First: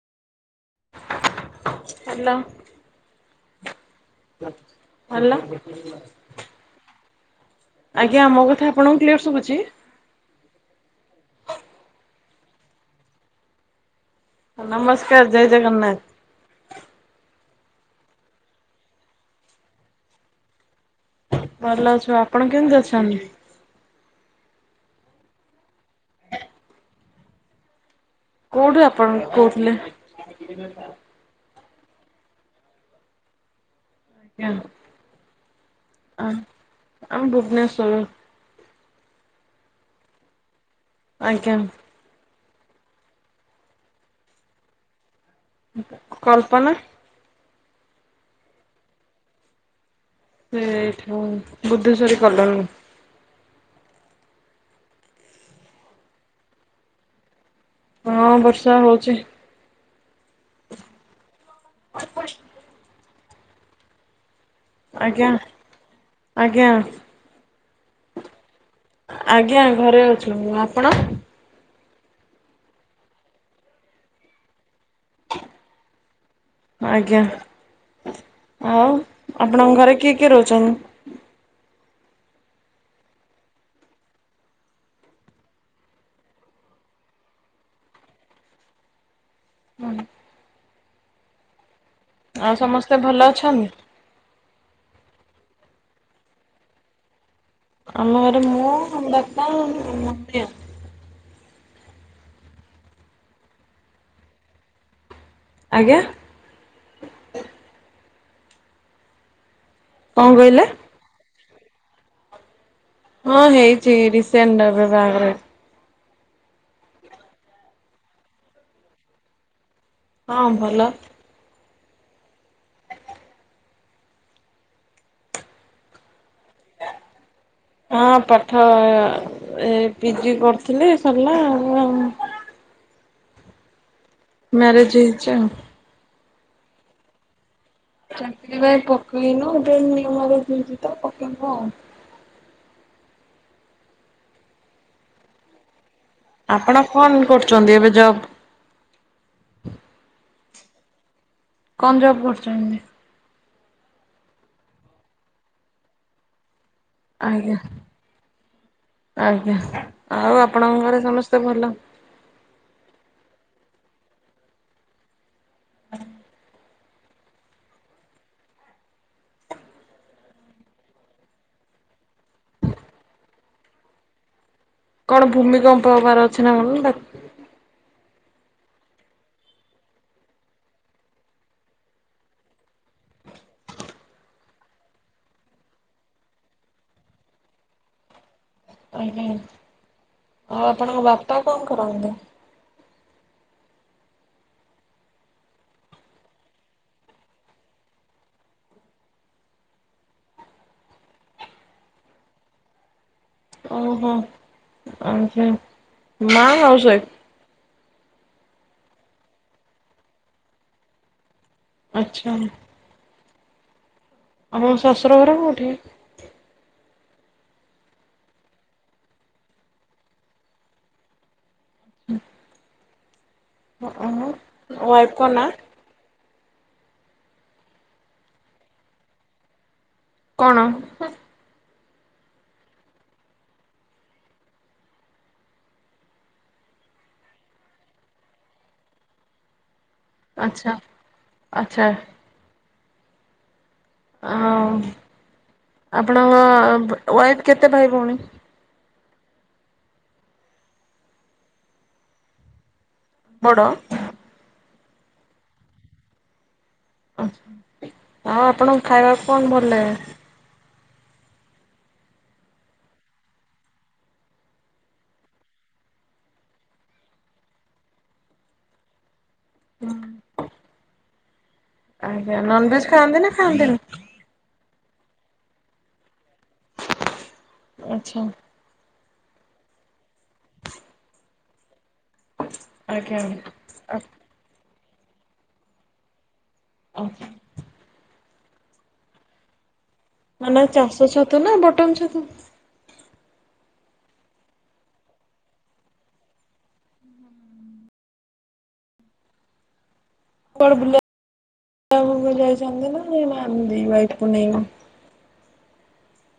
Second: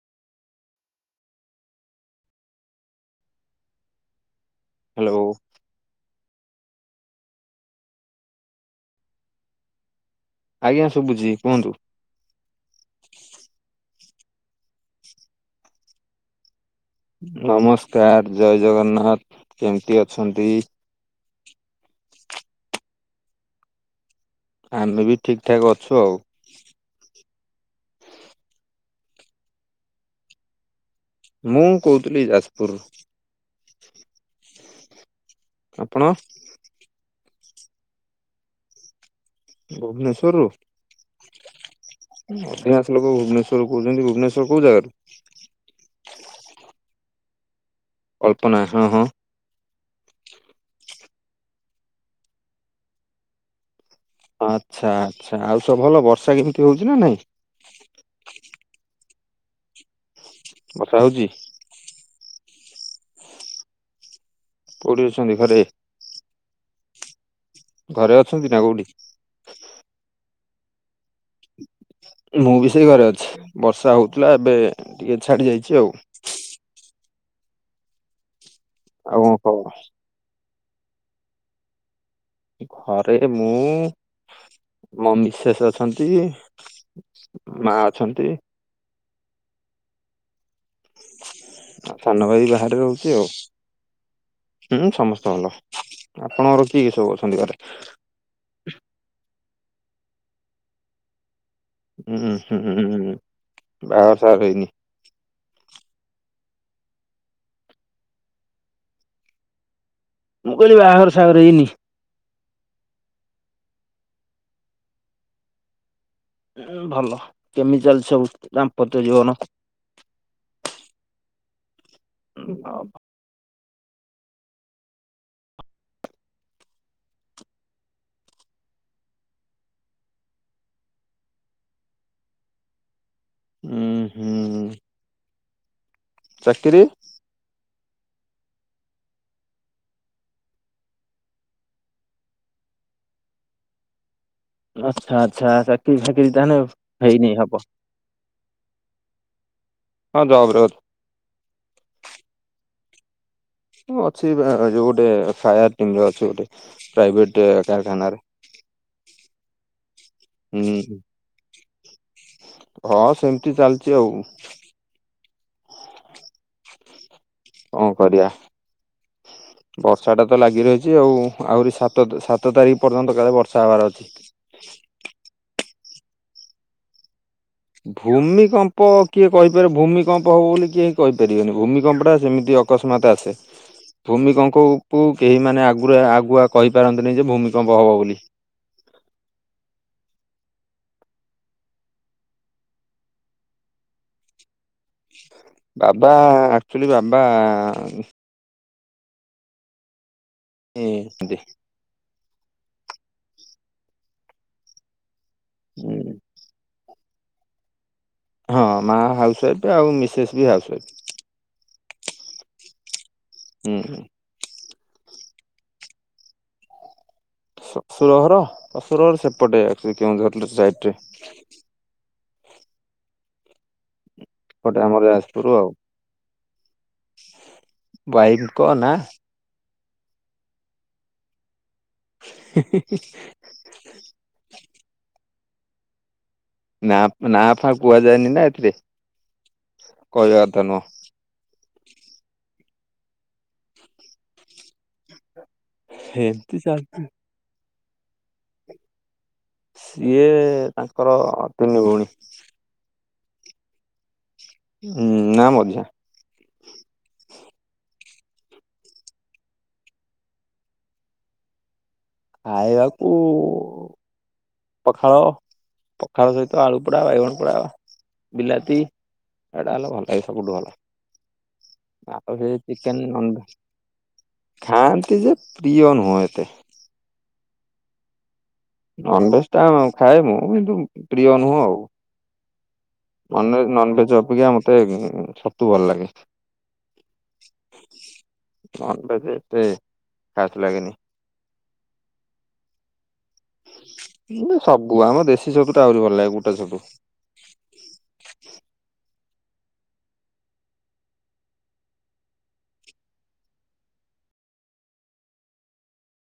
Hello hello hello. ଆଜ୍ଞା ମୋ କଥା ଆପଣଙ୍କୁ କ୍ଲିୟର ସୂବୁଚି। ଆଜ୍ଞା ଶୁଭୁଚି କୁହନ୍ତୁ। ନମସ୍କାର ଜୟ ଜଗନ୍ନାଥ। ନମସ୍କାର ଜୟ ଜଗନ୍ନାଥ କେମିତି ଅଛନ୍ତି? ଭଲ ଅଛୁ ଆପଣ କେମିତି ଅଛନ୍ତି? ଆମେ ବି ଠିକ ଠାକ୍ ଅଛୁ ଆଉ। କୋଉଠୁ ଆପଣ କୋହୁଥିଲେ। ମୁଁ କହୁଥିଲି ଯାଜପୁରରୁ। ଆଜ୍ଞା ଆପଣ? ଆଁ ଆ ମୁଁ ଭୁବନେଶ୍ଵରୁ। ଭୁବନେଶ୍ଵରୁ। ଆଜ୍ଞା। ଅଧିକଂଶ ଲୋକ ଭୁବନେଶ୍ଵର କହୁଚନ୍ତି ଭୁବନେଶ୍ଵର କୋଉ ଜାଗାରୁ। କଳ୍ପନା। କଳ୍ପନା ହଁ, ହଁ ଏ ଠ-ବୁଦ୍ଧେଶ୍ଵରୀ କଲୋନୀ। ଆଚ୍ଛା, ଆଚ୍ଛା ଆଉ ସବୁ ଭଲ ବର୍ଷା କେମିତି ହଉଛି ନା ନାଇଁ ହଁ ବର୍ଷା ହଉଛି। ବର୍ଷା ହଉଛି। ଅଳ୍ପ ଅଳ୍ପ କୋଉଠି ଆଜ୍ଞା, ଅଛନ୍ତି ଘରେ ଆଜ୍ଞା। ଘରେ ଅଛନ୍ତି ନା କୋଉଠି? ଆଜ୍ଞା ଘରେ ଅଛୁ, ଆପଣ? ମୁଁ ବି ସେଇ ଘରେ ଅଛି, ବର୍ଷା ହଉଥିଲା ଏବେ ଟିକେ ଛାଡି ଯାଇଛି ଆଉ। ଆଜ୍ଞା, ଆଉ କଣ ଖବର? ଆପଣଙ୍କ ଘରେ କିଏ କିଏ ରହୁଛନ୍ତି? ଘରେ ମୁଁ ମୋ ମିସେସ୍ ଅଛନ୍ତି। ମା ଅଛନ୍ତି। ହଁ। ଆଉ ସାନ ଭାଇ ଆଉ ବାହାରେ ସମସ୍ତେ ରହୁଛି ଭଲ ଆଉ। ଅଛନ୍ତି ହୁଁ ସମସ୍ତେ ଭଲ, ଆପଣଙ୍କର କିଏ ସବୁ ଅଛନ୍ତି ଘରେ? ଆମ ଘରେ ମୁଁ, ମୋ ବାପା [unintelligible] ଉଁ, ହୁଁଁ ବାଆ ସାଆ ହେଇନି। ଆଜ୍ଞା। କଣ ମୁଁ କହିଲେ? କହିଲି ବାଆଘର ସାହାଘର ହେଇନି? ହଁ ହେଇଛି ରିସେଣ୍ଟ ଏବେ ବାହାଘର। ଉଁ, ଭଲ କେମିତି ଚାଲିଛି ସବୁ ଦାମ୍ପତ୍ୟ ଜୀବନ? ହଁ ଭଲ। ଉଁ, [unintelligible] ହଁ ପାଠ ଏ ପିଜି କରିଥିଲି ସରିଲା ଆଉ, ଆଉ। ଉଁ, ହୁଁ। ମ୍ୟାରଜ୍ ହେଇଛି ଆଉ। ଚାକିରି? ଚାକିରି ପାଇଁ ପକେଇନୁ ଏବେ ନିୟମ ଏବେ ଚିନଚି ତ ପକେଇବୁ ଆଉ। ଆଚ୍ଛା, ଆଚ୍ଛା, ଆଚ୍ଛା, କି ଚାକିରି ତାହେନେ ଆପଣ କଣ ହେଇନି ହବ। କରୁଛନ୍ତି ଏବେ ଜବ୍? ହଁ ଜବ୍ ରେ ଅଛି। କନ ଜବ୍ କରୁଛନ୍ତି? ମୁଁ ଅଛି ଯୋଉ ଏଁ, ଗୋଟେ ଫାୟାର୍ ଟିମ୍ ରେ ଅଛି ଗୋଟେ। ପ୍ରାଇଭେଟ ଆଜ୍ଞା, କାରଖାନାରେ ଆଜ୍ଞା ଆଉ ଆପଣଙ୍କ ହୁଁ ଘରେ ସମସ୍ତେ ଭଲ? ହଁ ସେମିତି ଚାଲିଚି ଆଉ। ହଁ। ହ କଣ କରିବା? ହ ବର୍ଷାଟା ତ ଲାଗି ରହିଛି ଆଉ, ଆହୁରି ସାତ ସାତ ତାରିଖ ପର୍ଯ୍ୟନ୍ତ କାଳେ ବର୍ଷା ହବାର ଅଛି। କଣ ଭୂମିକମ୍ପ ହବାର ଅଛି ନା କଣ କି ଡା ଭୂମିକମ୍ପ କିଏ କହିପାରିବ, ଭୂମିକମ୍ପ ହବ ବୋଲି କିଏ କହିପାରିବେନି, ଭୂମିକମ୍ପଟା ସେମିତି ଅ କସ୍ମାତ ଆସେ। ଭୂମିକଙ୍କକୁୁ କେହି ମାନେ ଆଗୁରା ଆଗୁଆ କହିପାରନ୍ତିନି ଯେ ଭୂମିକମ୍ପ ହବ ବୋଲି। ଆଜ୍ଞା, ଆଉ ଆପଣଙ୍କ ବାପା କଣ କରନ୍ତି? ବାବା ଆକ୍ଚୁଲି ବାବା ହଁ ଦେ ଓହୋ ମା ଆଉଛ ହଁ ମା ହାଉସୱାଇଫ୍ ଆଉ ମିସେସ୍ ବି ହାଉସ ୱାଇଫ୍ ଆଚ୍ଛା। ହୁଁ ହୁଁ। ଆମ ଶଶୁର ଘର କୋଉଠି। ସସୁର ଘର ସସୁରହର ସେପଟେ କେଉଁଝର ସାଇଟରେ। ହୁଁ। [inaudible] ଗୋଟେ ଆମର ଙ୍କ ନାଁ ଯାଜପୁର ଆଉ ୱାଇଫଙ୍କ ନା। କଣ। ହିଁ ହିଁ ହିଁ। ନା ନା ଫା କୁହାଯାଏନି ନା ଏଥିରେ। କହିବା କଥା ଆଚ୍ଛା ନୁହଁ ଆଚ୍ଛା। ଆଉ ଆପଣଙ୍କ ଏମିତି ଚାଲିଛି। ୱାଇଫ କେତେ ଭାଇ ଭଉଣୀ। ସିଏ ତାଙ୍କର ତିନି ଭଉଣୀ। ବଡ଼। ହୁଁ ନା ମଝିଇଁଆ। ଆଛ ଆଉ ଆପଣଙ୍କ ଖାଇବାକୁ କଣ ଭଲ ଲାଗେ। ଖାଇବାକୁ। ପଖାଳ ପଖାଳ ସହିତ ଆଳୁ ପୋଡା ବାଇଗଣ ପୋଡା। ବିଲାତି ଏଇଟାଲ ଭଲ ଏ ସବୁଠୁ ଭଲ। ଆଉ ଆଜ୍ଞା ନନଭେଜ୍ ଚିକେନ ଖାଆନ୍ତି ନା ନ ଖାଆନ୍ତିନି? ଖାଆନ୍ତି ଯେ ପ୍ରିୟ ନୁହଁ ଏତେ। ଆଛା। ନନଭେଜ ଟା ଖାଏ ମୁଁ କିନ୍ତୁ ପ୍ରିୟ ନୁହଁ ଆଉ। ଆଜ୍ଞା ନେଜ ନନଭେଜ ଅପେକ୍ଷା ମତେ ଛତୁ ଭଲ ଲାଗେ। ଓଃ। [inaudible] ଖାସ ମାନେ ଲାଗେନି। ଚାଷ ଛତୁ ନା ବଟନ ଛତୁ। ମୁଁ ସବୁ ଆମ ଦେଶୀ ସବୁ ତ ଆହୁରି ଭଲ ଲାଗେ ବୁଟା ଛତୁ। କୁଆଡେ ବୁଲିବାକୁ ଯାଇଥାନ୍ତି ଦି ଭାଇ କୁ ନେଇକି।